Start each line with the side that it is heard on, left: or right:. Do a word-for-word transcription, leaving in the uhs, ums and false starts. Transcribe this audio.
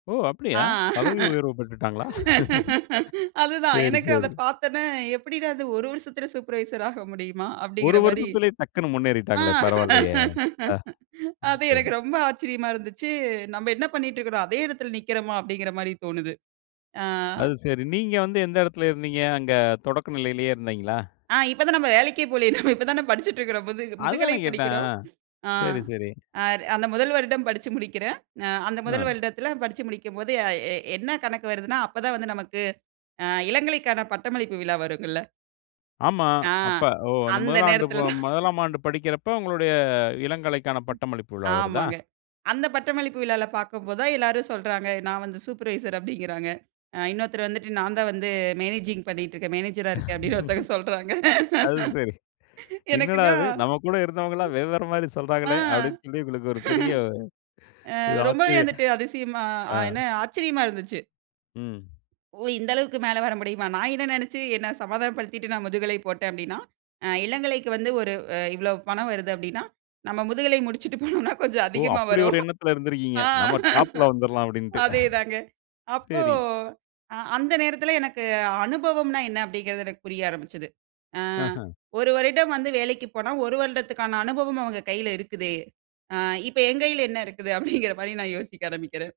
left: ஓ
right: ஆ
left: அப்டியா! பதவி உயர்வு பெற்றுட்டாங்களா?
right: அதுதான்
left: சரி,
right: எனக்கு அத
left: சரி.
right: பார்த்தோன, எப்படிடா அது ஒரு வருஷத்தில சூப்பர்வைசராக முடியுமா
left: ஒரு
right: அப்டிங்கிற மாரி.
left: வருஷத்திலேயே டக்குனு
right: ஆ
left: முன்னேறிட்டாங்களே பரவால்லயே. ஆ,
right: அது
left: சரி.
right: எனக்கு ரொம்ப ஆச்சரியமா இருந்துச்சு. நம்ப என்ன பண்ணிட்டுருக்கிறோம் அதே இடத்தில நிற்கிறோமா? அப்டிங்கிற மாரி தோணுது. ஆ.
left: அது சரி. நீங்க வந்து எந்த இடத்துல இருந்தீங்க? அங்க தொடக்க நிலையிலே இருந்தீங்களா?
right: ஆ இப்ப தான் நம்ம வேலைக்கே போலையே, நம்ம இப்போ தானே படிச்சிட்டுருக்கிறோம், முது
left: அது
right: முதுகலை
left: தானே கேட்டேன்,
right: படிக்கிறோம்.
left: ஆ
right: ஆ,
left: சரி, சரி.
right: அந்த முதல் வருடம் படிச்சு முடிக்கிறேன், ஆ அந்த
left: அ.
right: முதல் வருடத்தில படிச்சு முடிக்கும்போது அ எ என்ன கணக்கு வருதுன்னா, அப்பதான் வந்து நமக்கு, ஆ. இளங்கலைக்கான பட்டமளிப்பு விழா வருங்கள்ல.
left: ஆமா,
right: ஆ
left: அப்ப ஓ அந்த
right: அந்த
left: முதலாண்டு
right: நேரத்தில தான்.
left: முதலாம் ஆண்டு படிக்கிறப்ப, உங்களுடைய இளங்கலைக்கான பட்டமளிப்பு விழா வருதா?
right: ஆமாங்க. அந்த பட்டமளிப்பு விழால பார்க்கும்போது தான் எல்லாரும் சொல்றாங்க, நான் வந்து சூப்பர்வைசர் அப்டின்கிறாங்க, அ இன்னொருத்தர் வந்துட்டு நான் தான் வந்து மேனேஜிங் பண்ணிட்டு இருக்கேன், மேனேஜர் அ இருக்கேன் அப்டினு ஒருத்தங்க சொல்றாங்க.
left: அது சரி. என்னடா
right: எனக்குன்னா
left: இது நம்ம கூட இருந்தவங்கல்லாம் வெவ்வேறு மாரி
right: ஆ
left: சொல்றாங்களே, அப்டினு சொல்லி உங்களுக்கு ஒரு பெரிய,.
right: ஆ ரொம்பவே வந்துட்டு அதிசயமா
left: [unintelligible] ஆ.
right: என்ன ஆச்சரியமா இருந்துச்சு.
left: ம்.
right: ஓ! இந்த அளவுக்கு மேல வர முடியுமா? நான் என்ன நெனைச்சு என்னை சமாதானம் படுத்திட்டு, நான் முதுகலை போட்டேன் அப்டினா, இளங்கலைக்கு வந்து ஒரு இவ்வளோ பணம் வருது அப்டினா, நம்ம முதுகலை முடிச்சிட்டு போனோனா கொஞ்சம்
left: ஓ!
right: அதிகமா
left: அப்புடி ஒரு
right: வரும்.
left: எண்ணத்தில இருந்திருக்கிறீங்க,
right: ஆ.
left: நம்ம டாப்ல வந்துரலாம் அப்டின்ட்டு.
right: அதேதாங்க. அப்போ
left: சரி.
right: அந்த நேரத்தில எனக்கு அனுபவம்னா என்ன அப்டிங்குறது எனக்கு புரிய ஆரம்பிச்சது. ஆ,
left: ஆஹ.
right: ஒரு வருடம் வந்து வேலைக்கு போனா ஒரு வருடத்துக்கான அனுபவம் அவங்க கையில இருக்குது, ஆ இப்ப என் கையில என்ன இருக்குது அப்டிங்கிற மாரி நான் யோசிக்க ஆரம்பிக்கிறேன்.